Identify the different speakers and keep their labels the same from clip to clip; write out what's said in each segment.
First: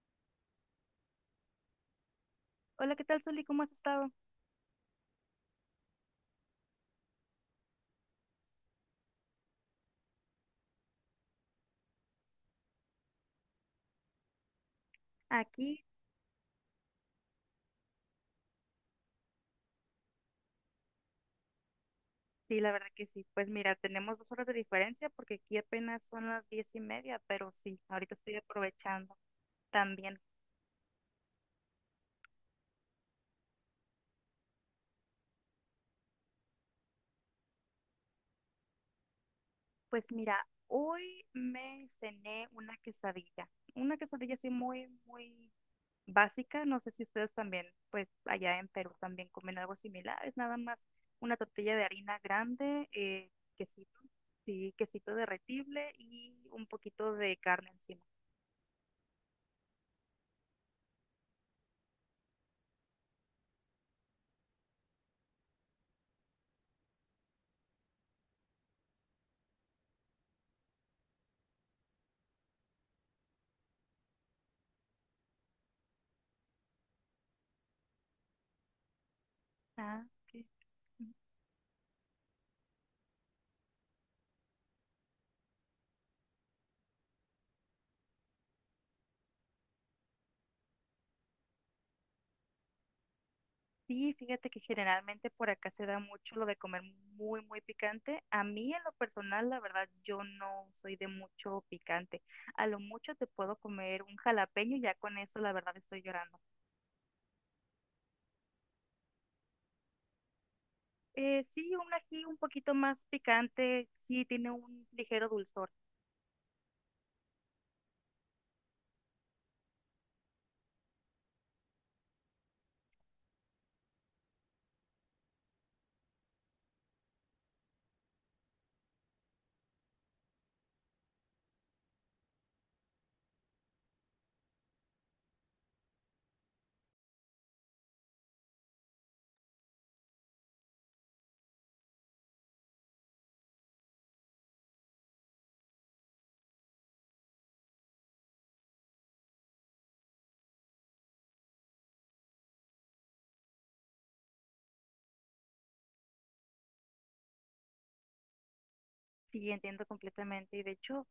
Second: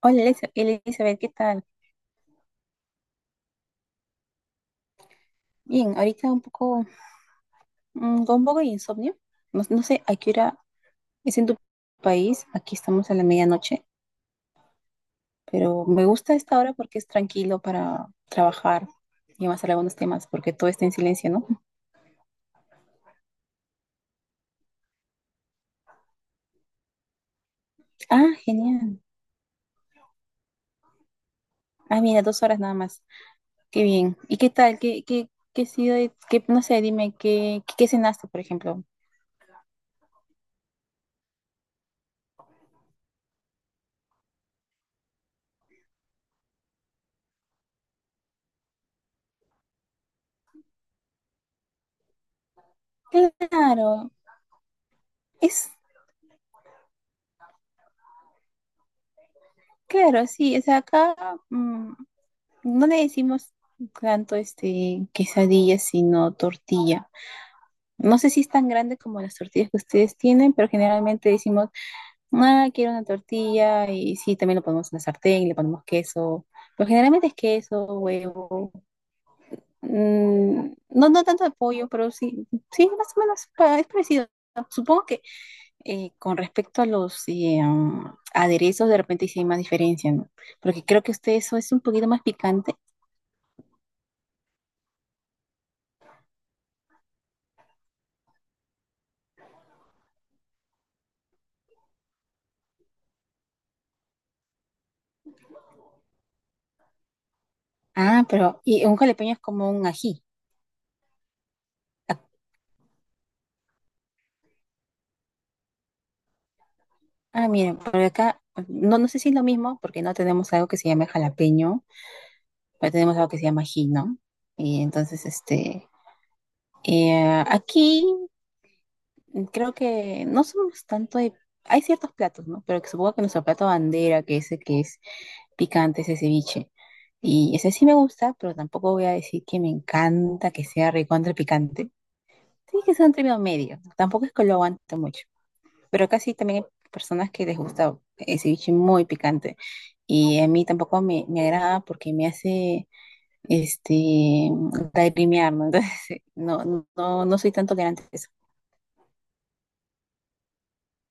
Speaker 1: Hola Elizabeth, ¿qué tal?
Speaker 2: Hola, ¿qué tal, Soli? ¿Cómo has estado?
Speaker 1: Bien, ahorita un poco, con un poco de insomnio. No sé a qué hora es en tu país. Aquí estamos a la medianoche,
Speaker 2: Aquí,
Speaker 1: pero me gusta esta hora porque es tranquilo para trabajar y avanzar algunos temas, porque todo está en silencio, ¿no?
Speaker 2: sí, la verdad que sí. Pues mira, tenemos 2 horas de diferencia porque aquí apenas son las 10 y media, pero sí, ahorita
Speaker 1: Ah,
Speaker 2: estoy
Speaker 1: genial.
Speaker 2: aprovechando también.
Speaker 1: Ah, mira, dos horas nada más. Qué bien. ¿Y qué tal? ¿Qué, qué ha sido? No sé, dime, ¿qué, qué cenaste, por ejemplo?
Speaker 2: Pues mira, hoy me cené una quesadilla así muy, muy básica. No sé si ustedes también, pues allá en Perú también comen algo similar. Es nada más una tortilla de harina grande, quesito,
Speaker 1: Claro,
Speaker 2: sí, quesito
Speaker 1: es,
Speaker 2: derretible y un poquito de carne encima.
Speaker 1: claro, sí. O sea, acá, mm, no le decimos tanto quesadilla, sino tortilla. No sé si es tan grande como las tortillas que ustedes tienen, pero generalmente decimos, ah, quiero una tortilla, y sí, también lo ponemos en la sartén, le ponemos queso, pero generalmente es queso, huevo,
Speaker 2: Ah, ok.
Speaker 1: no, no tanto de pollo, pero sí, sí, más o menos es parecido. Supongo que con respecto a los aderezos, de repente sí hay más diferencia, ¿no? Porque creo que usted eso es un poquito más picante.
Speaker 2: Sí, fíjate que generalmente por acá se da mucho lo de comer muy, muy picante. A mí en lo personal, la verdad, yo no soy de mucho picante. A lo mucho te puedo comer un jalapeño y ya con eso, la verdad, estoy llorando.
Speaker 1: Ah, pero y un jalapeño es como un ají.
Speaker 2: Sí, un
Speaker 1: Ah,
Speaker 2: ají un poquito más picante, sí, tiene un ligero dulzor.
Speaker 1: ah, miren, por acá no, no sé si es lo mismo porque no tenemos algo que se llame jalapeño, pero tenemos algo que se llama ají, ¿no? Y entonces, aquí creo que no somos tanto de... Hay ciertos platos, ¿no? Pero que supongo que nuestro plato bandera, que ese que es picante, ese ceviche. Y ese sí me gusta, pero tampoco voy a decir que me encanta que sea recontra picante. Sí, que sea un término medio, ¿no? Tampoco es que lo aguante mucho. Pero casi también hay personas que les gusta el ceviche muy picante. Y a mí tampoco me, me agrada porque me hace este lagrimear, ¿no? Entonces, no, no, no soy tan tolerante a eso.
Speaker 2: Sí, entiendo completamente. Y de hecho,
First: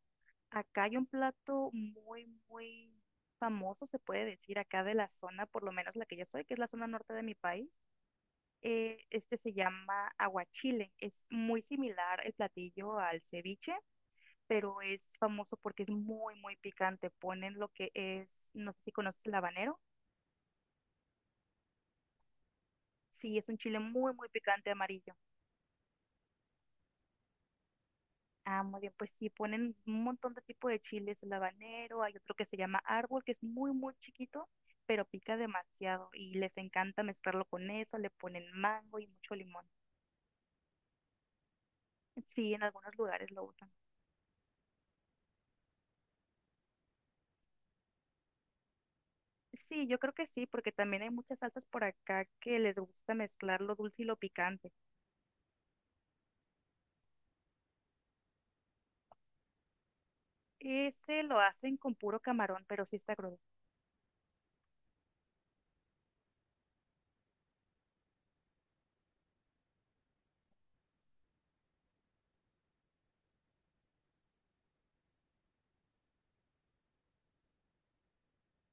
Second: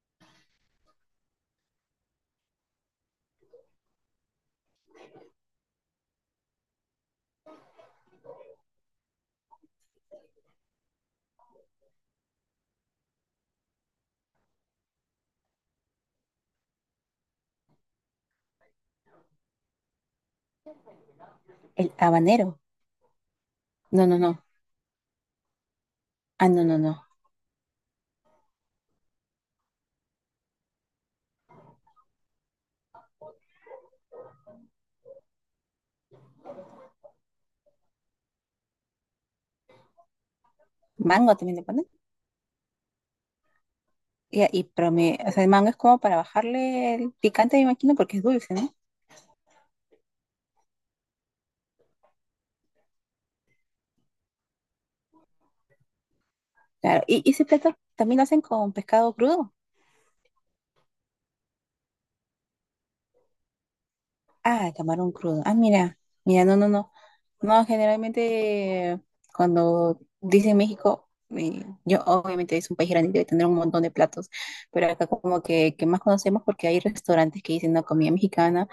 Speaker 2: acá hay un plato muy, muy famoso, se puede decir, acá de la zona, por lo menos la que yo soy, que es la zona norte de mi país. Este se llama aguachile. Es muy similar el platillo al ceviche, pero es famoso porque es muy, muy picante. Ponen lo que es, no sé si conoces el habanero.
Speaker 1: El habanero.
Speaker 2: Sí, es un chile
Speaker 1: No,
Speaker 2: muy,
Speaker 1: no,
Speaker 2: muy
Speaker 1: no.
Speaker 2: picante amarillo.
Speaker 1: Ah, no, no, no.
Speaker 2: Ah, muy bien, pues sí, ponen un montón de tipo de chiles, el habanero, hay otro que se llama árbol, que es muy, muy chiquito, pero pica demasiado y les encanta mezclarlo con eso, le ponen mango y mucho limón.
Speaker 1: Mango también le ponen.
Speaker 2: Sí, en algunos lugares lo usan.
Speaker 1: Pero me, o sea, el mango es como para bajarle el picante, me imagino, porque es dulce, ¿no?
Speaker 2: Sí, yo creo que sí, porque también hay muchas salsas por acá que les gusta mezclar lo dulce y lo picante.
Speaker 1: Claro. Y ese plato también lo hacen con pescado crudo.
Speaker 2: Ese lo hacen con puro camarón, pero sí está crudo.
Speaker 1: Ah, camarón crudo. Ah, mira, mira, no, no, no. No, generalmente cuando dicen México, yo obviamente es un país grande y debe tener un montón de platos, pero acá como que más conocemos porque hay restaurantes que dicen no comida mexicana,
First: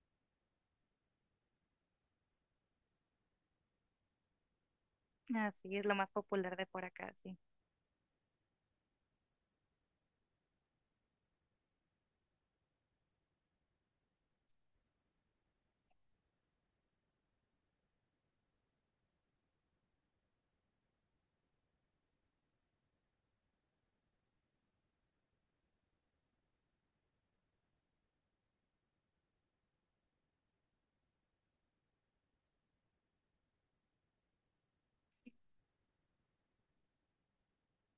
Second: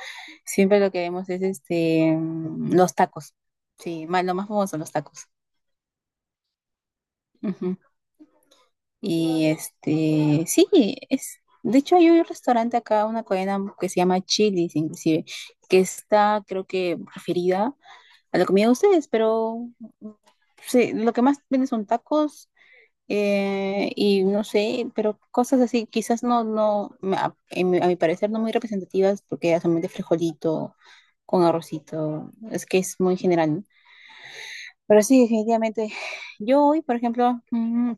Speaker 1: siempre lo que vemos es los tacos. Sí, más, lo más famoso son los tacos.
Speaker 2: Así es lo más popular de por acá, sí.
Speaker 1: Ujú. Y este, sí, es de hecho hay un restaurante acá, una cadena que se llama Chili's inclusive, que está creo que referida a la comida de ustedes, pero sí, lo que más venden son tacos y no sé, pero cosas así, quizás no, en a mi parecer no muy representativas porque era solamente frijolito con arrocito, es que es muy general, ¿no? Pero sí, definitivamente, yo hoy, por ejemplo, mm,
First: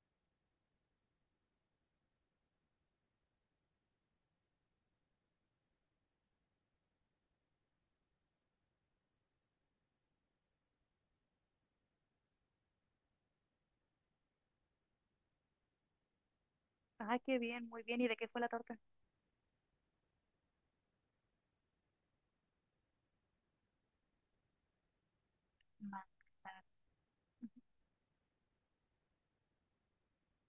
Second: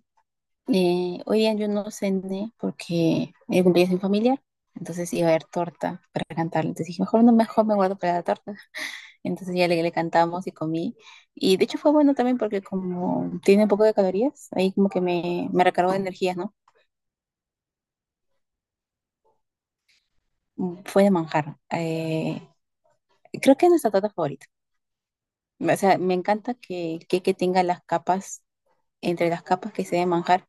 Speaker 1: eh, hoy día yo no cené porque era el cumpleaños de mi familiar, entonces iba a haber torta para cantarle, entonces dije, mejor no, mejor me guardo para la torta. Entonces ya le cantamos y comí. Y de hecho fue bueno también porque como tiene un poco de calorías, ahí como que me recargó de energías, ¿no?
Speaker 2: Ah, qué bien, muy bien. ¿Y de qué fue la torta?
Speaker 1: Fue de manjar. Creo que es nuestra torta favorita. O sea, me encanta
Speaker 2: Manjar.
Speaker 1: que el que tenga las capas, entre las capas que se de manjar.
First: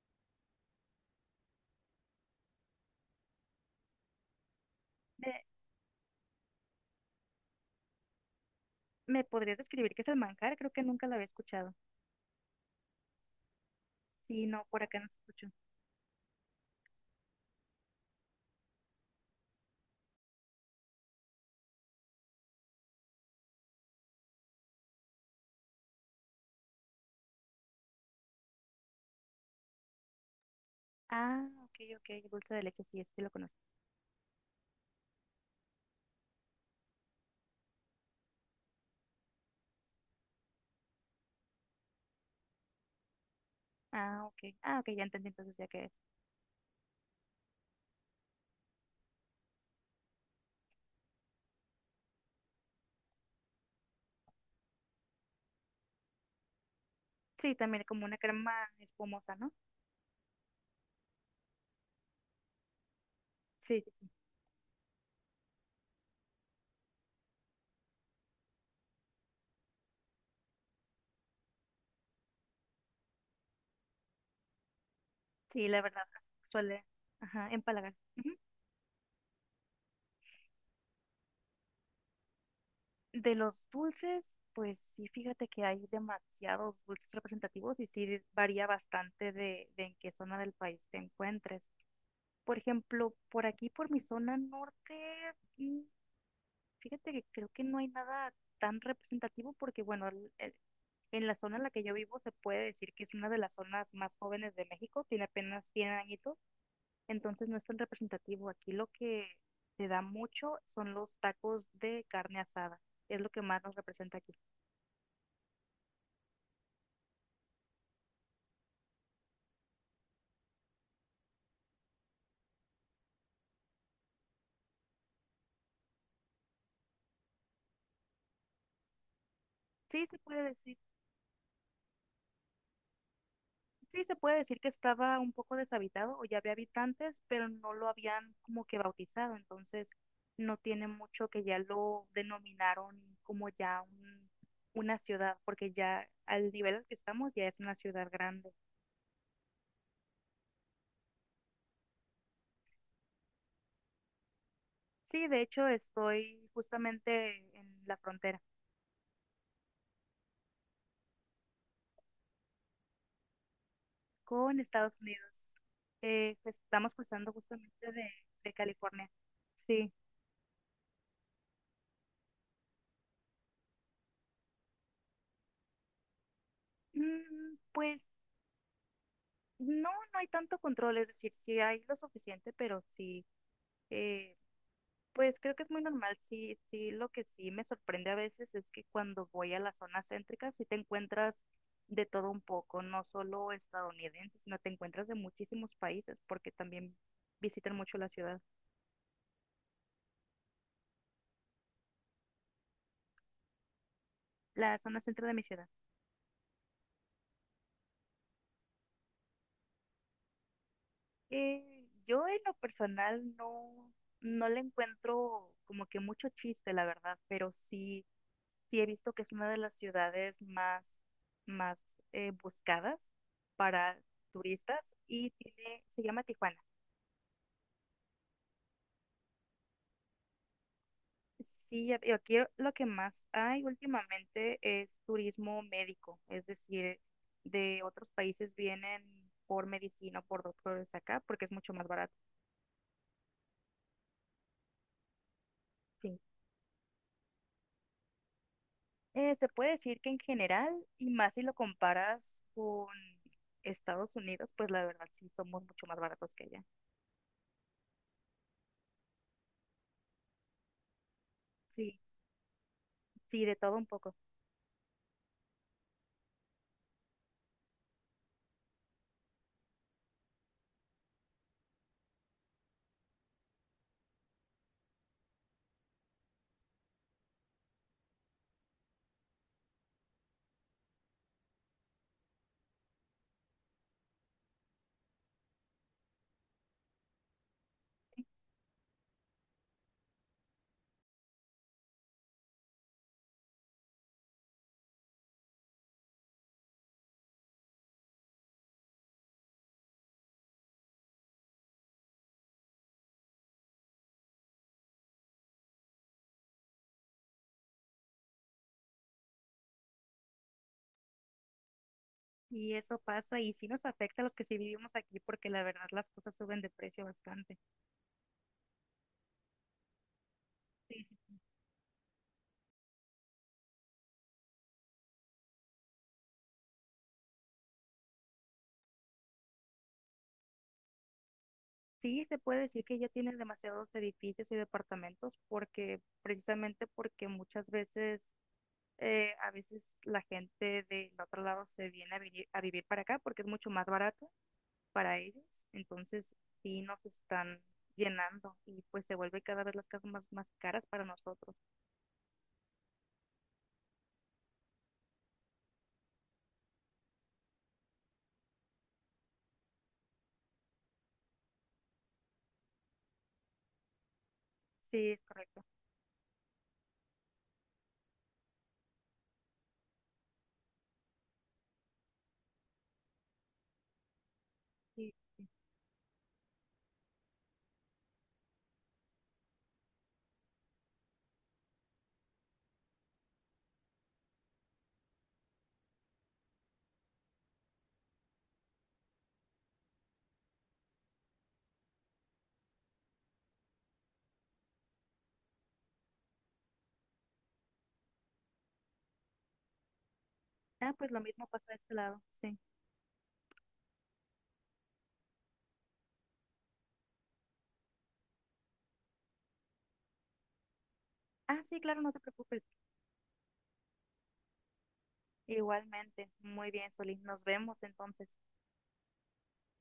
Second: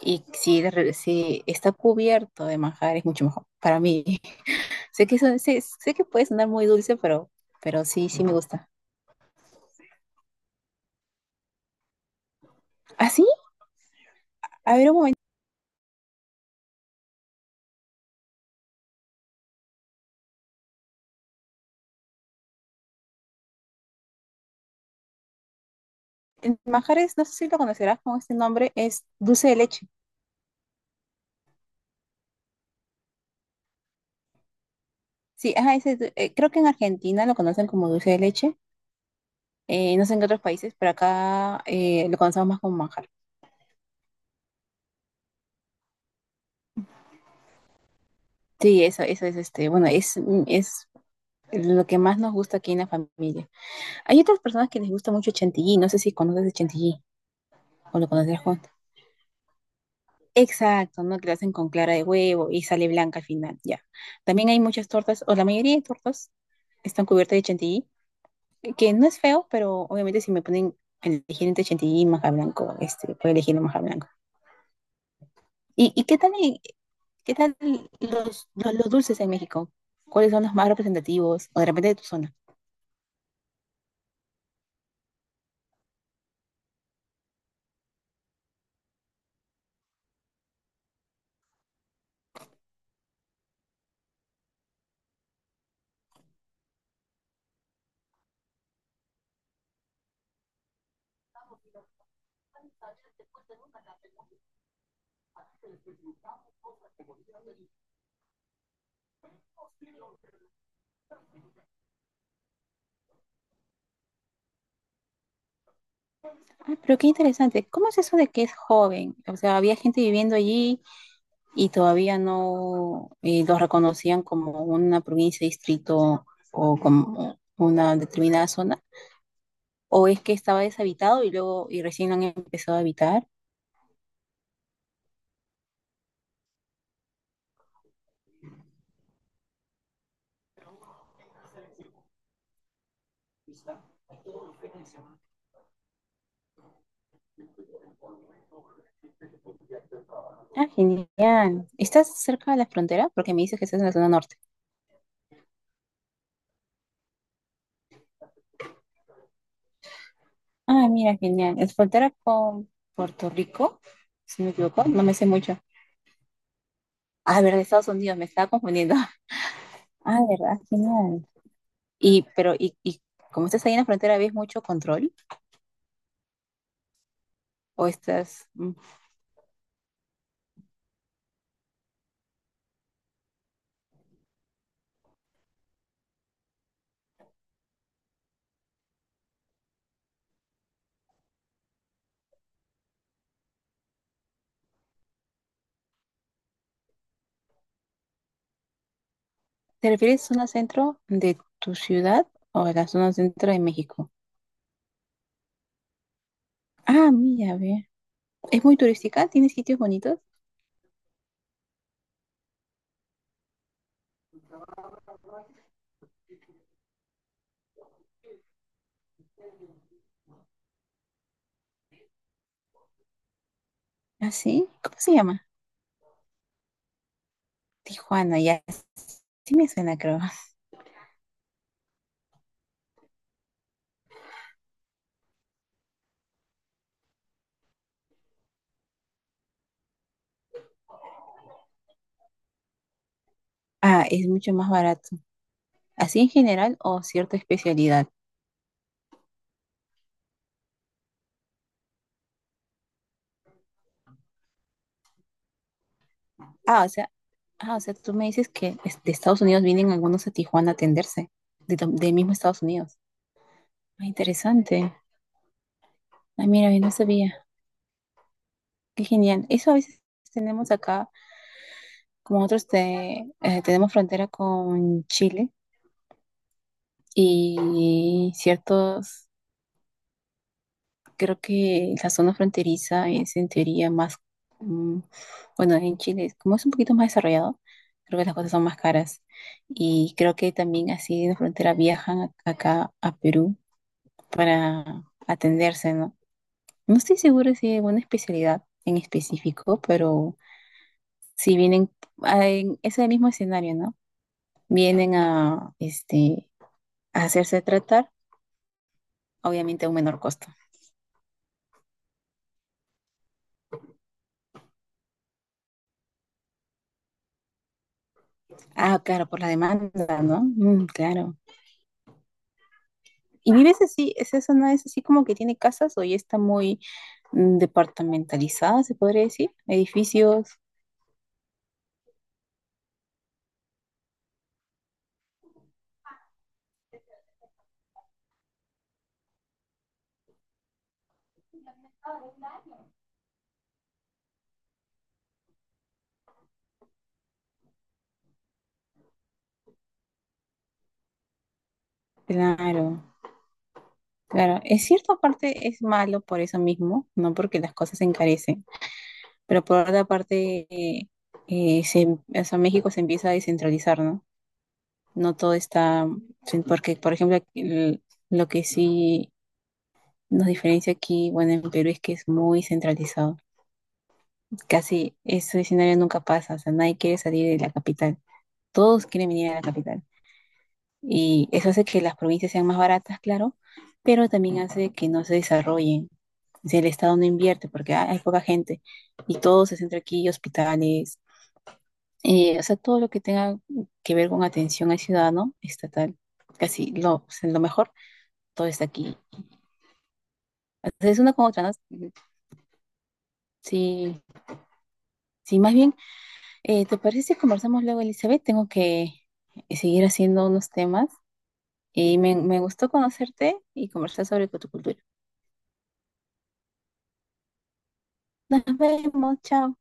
Speaker 1: Y si, si está cubierto de manjar es mucho mejor para mí. Sé que,
Speaker 2: ¿Me,
Speaker 1: eso, sé, sé que puede sonar muy dulce, pero sí, sí me gusta.
Speaker 2: me podrías describir qué es el manjar? Creo que nunca la había escuchado.
Speaker 1: Así,
Speaker 2: Sí, no, por acá no se escuchó.
Speaker 1: el manjar es, no sé si lo conocerás con este nombre, es dulce de leche.
Speaker 2: Ah, ok, ok, dulce de leche, sí, este lo conozco.
Speaker 1: Sí, ajá, creo que en Argentina lo conocen como dulce de leche. No sé en qué otros países, pero acá lo conocemos más como manjar.
Speaker 2: Ah, ok, ah, ok, ya entendí entonces ya qué es.
Speaker 1: Sí, eso es bueno, es, es lo que más nos gusta aquí en la familia. Hay otras personas que les gusta mucho el chantilly, no sé si conoces el chantilly
Speaker 2: Sí, también
Speaker 1: o
Speaker 2: como
Speaker 1: lo
Speaker 2: una
Speaker 1: conoces
Speaker 2: crema
Speaker 1: Juan.
Speaker 2: espumosa, ¿no?
Speaker 1: Exacto, ¿no? Que lo hacen con clara de huevo y sale blanca al final,
Speaker 2: Sí,
Speaker 1: ya.
Speaker 2: sí, sí.
Speaker 1: También hay muchas tortas, o la mayoría de tortas están cubiertas de chantilly, que no es feo, pero obviamente si me ponen a elegir entre chantilly y manjar blanco, puedo elegir el manjar blanco.
Speaker 2: Sí, la verdad,
Speaker 1: Y qué tal,
Speaker 2: suele,
Speaker 1: qué
Speaker 2: ajá,
Speaker 1: tal
Speaker 2: empalagar.
Speaker 1: los, los dulces en México? ¿Cuáles son los más representativos o de repente de tu zona?
Speaker 2: De los dulces, pues sí, fíjate que hay demasiados dulces representativos y sí varía bastante de en qué zona del país te encuentres. Por ejemplo, por aquí, por mi zona norte, mm, fíjate que creo que no hay nada tan representativo porque, bueno, en la zona en la que yo vivo se puede decir que es una de las zonas más jóvenes de México, tiene apenas 100 añitos, entonces no es tan representativo. Aquí lo que se da mucho son los tacos de carne asada, es lo que más nos representa aquí.
Speaker 1: Ah, pero qué interesante. ¿Cómo es eso de que es joven? O sea, había gente viviendo allí y todavía no los reconocían como una provincia, distrito o como una determinada zona.
Speaker 2: Sí
Speaker 1: ¿O
Speaker 2: se
Speaker 1: es que
Speaker 2: puede
Speaker 1: estaba
Speaker 2: decir,
Speaker 1: deshabitado y luego y recién lo han empezado a habitar?
Speaker 2: sí se puede decir que estaba un poco deshabitado o ya había habitantes, pero no lo habían como que bautizado, entonces no tiene mucho que ya lo denominaron como ya una ciudad, porque ya al nivel al que estamos ya es una ciudad grande.
Speaker 1: Ah, genial. ¿Estás cerca de la frontera? Porque me dices que estás en la zona norte.
Speaker 2: Sí, de hecho estoy justamente en la frontera
Speaker 1: Ah, mira, genial. Es frontera con Puerto Rico, si no me
Speaker 2: con
Speaker 1: equivoco,
Speaker 2: Estados
Speaker 1: no me sé
Speaker 2: Unidos.
Speaker 1: mucho.
Speaker 2: Pues, estamos cruzando
Speaker 1: Ah, verdad, Estados
Speaker 2: justamente
Speaker 1: Unidos, me estaba
Speaker 2: de
Speaker 1: confundiendo.
Speaker 2: California. Sí.
Speaker 1: Ah, verdad, genial. Y como estás ahí en la frontera, ¿ves mucho control?
Speaker 2: Mm,
Speaker 1: ¿O
Speaker 2: pues
Speaker 1: estás,
Speaker 2: no, no hay tanto control, es decir, sí hay lo suficiente, pero sí, eh, pues creo que es muy normal. Sí, sí, lo que sí me sorprende a veces es que cuando voy a las zonas céntricas sí te encuentras de todo un poco, no solo estadounidenses, sino te encuentras de muchísimos países, porque también visitan mucho la ciudad,
Speaker 1: te refieres a zona centro de tu ciudad o a la zona centro de México?
Speaker 2: la zona centro de mi ciudad.
Speaker 1: Ah, mira, ve. ¿Es muy turística? ¿Tiene sitios bonitos?
Speaker 2: Yo en lo personal no, no le encuentro como que mucho chiste, la verdad, pero sí he visto que es una de las ciudades más, más buscadas para
Speaker 1: ¿Ah, sí?
Speaker 2: turistas
Speaker 1: ¿Cómo se
Speaker 2: y
Speaker 1: llama?
Speaker 2: tiene, se llama Tijuana.
Speaker 1: Tijuana, ya. Sí me suena, creo.
Speaker 2: Sí, y aquí lo que más hay últimamente es turismo médico, es decir, de otros países vienen por medicina o por doctores acá porque es mucho más barato.
Speaker 1: Ah, es mucho más barato.
Speaker 2: Sí.
Speaker 1: ¿Así en general o cierta especialidad?
Speaker 2: Se puede decir que en general, y más si lo comparas con Estados Unidos, pues la verdad sí somos mucho más baratos que allá.
Speaker 1: Ah, o sea, ah, o sea, tú me dices que de Estados Unidos vienen algunos a Tijuana a atenderse, de,
Speaker 2: Sí,
Speaker 1: de mismo Estados Unidos.
Speaker 2: sí, de todo un
Speaker 1: Ah,
Speaker 2: poco.
Speaker 1: interesante. Ah, mira, yo no sabía. Qué genial. Eso a veces tenemos acá, como nosotros tenemos frontera con Chile y ciertos, creo que la zona fronteriza es en teoría más, mm, bueno, en Chile, como es un poquito más desarrollado, creo que las cosas son más caras. Y creo que también así de la frontera viajan acá a Perú para atenderse, ¿no? No estoy segura si hay alguna especialidad en específico, pero si vienen en ese mismo escenario, ¿no? Vienen a, a hacerse tratar, obviamente a un menor costo.
Speaker 2: Y eso pasa y sí nos afecta a los que sí vivimos aquí porque la verdad las cosas suben de precio bastante.
Speaker 1: Ah, claro, por la demanda, ¿no? Mm,
Speaker 2: Sí, sí
Speaker 1: claro. ¿Y vives así? ¿Esa zona es así como que tiene casas o ya está muy departamentalizada, se podría decir? Edificios,
Speaker 2: sí se puede decir que ya tienen demasiados edificios y departamentos porque precisamente porque muchas veces a veces la gente del otro lado se viene a vivir para acá porque es mucho más barato para ellos. Entonces sí nos están llenando y pues se vuelve cada vez las casas más, más caras para nosotros.
Speaker 1: claro. Claro, en cierta parte es malo por eso mismo, ¿no? Porque las cosas se encarecen. Pero por otra parte, o sea, México se empieza a descentralizar, ¿no?
Speaker 2: Sí, es
Speaker 1: No todo
Speaker 2: correcto.
Speaker 1: está, sí, porque por ejemplo, aquí lo que sí nos diferencia aquí, bueno, en Perú es que es muy centralizado.
Speaker 2: Sí.
Speaker 1: Casi ese escenario nunca pasa, o sea, nadie quiere salir de la capital. Todos quieren venir a la capital. Y eso hace que las provincias sean más baratas, claro, pero también hace que no se desarrollen. O sea, el Estado no invierte porque hay poca gente y todo se centra aquí, hospitales. O sea, todo lo que tenga que ver con atención al ciudadano estatal, casi lo, o sea, lo mejor, todo está aquí.
Speaker 2: Ah, pues
Speaker 1: Entonces, es
Speaker 2: lo
Speaker 1: una
Speaker 2: mismo
Speaker 1: con otra,
Speaker 2: pasa de este
Speaker 1: ¿no?
Speaker 2: lado. Sí.
Speaker 1: Sí, sí, más bien, ¿te parece si conversamos luego, Elizabeth? Tengo que seguir haciendo unos temas
Speaker 2: Ah, sí, claro, no
Speaker 1: y
Speaker 2: te
Speaker 1: me
Speaker 2: preocupes.
Speaker 1: gustó conocerte y conversar sobre tu cultura.
Speaker 2: Igualmente, muy bien, Solís. Nos vemos entonces.
Speaker 1: Nos vemos, chao.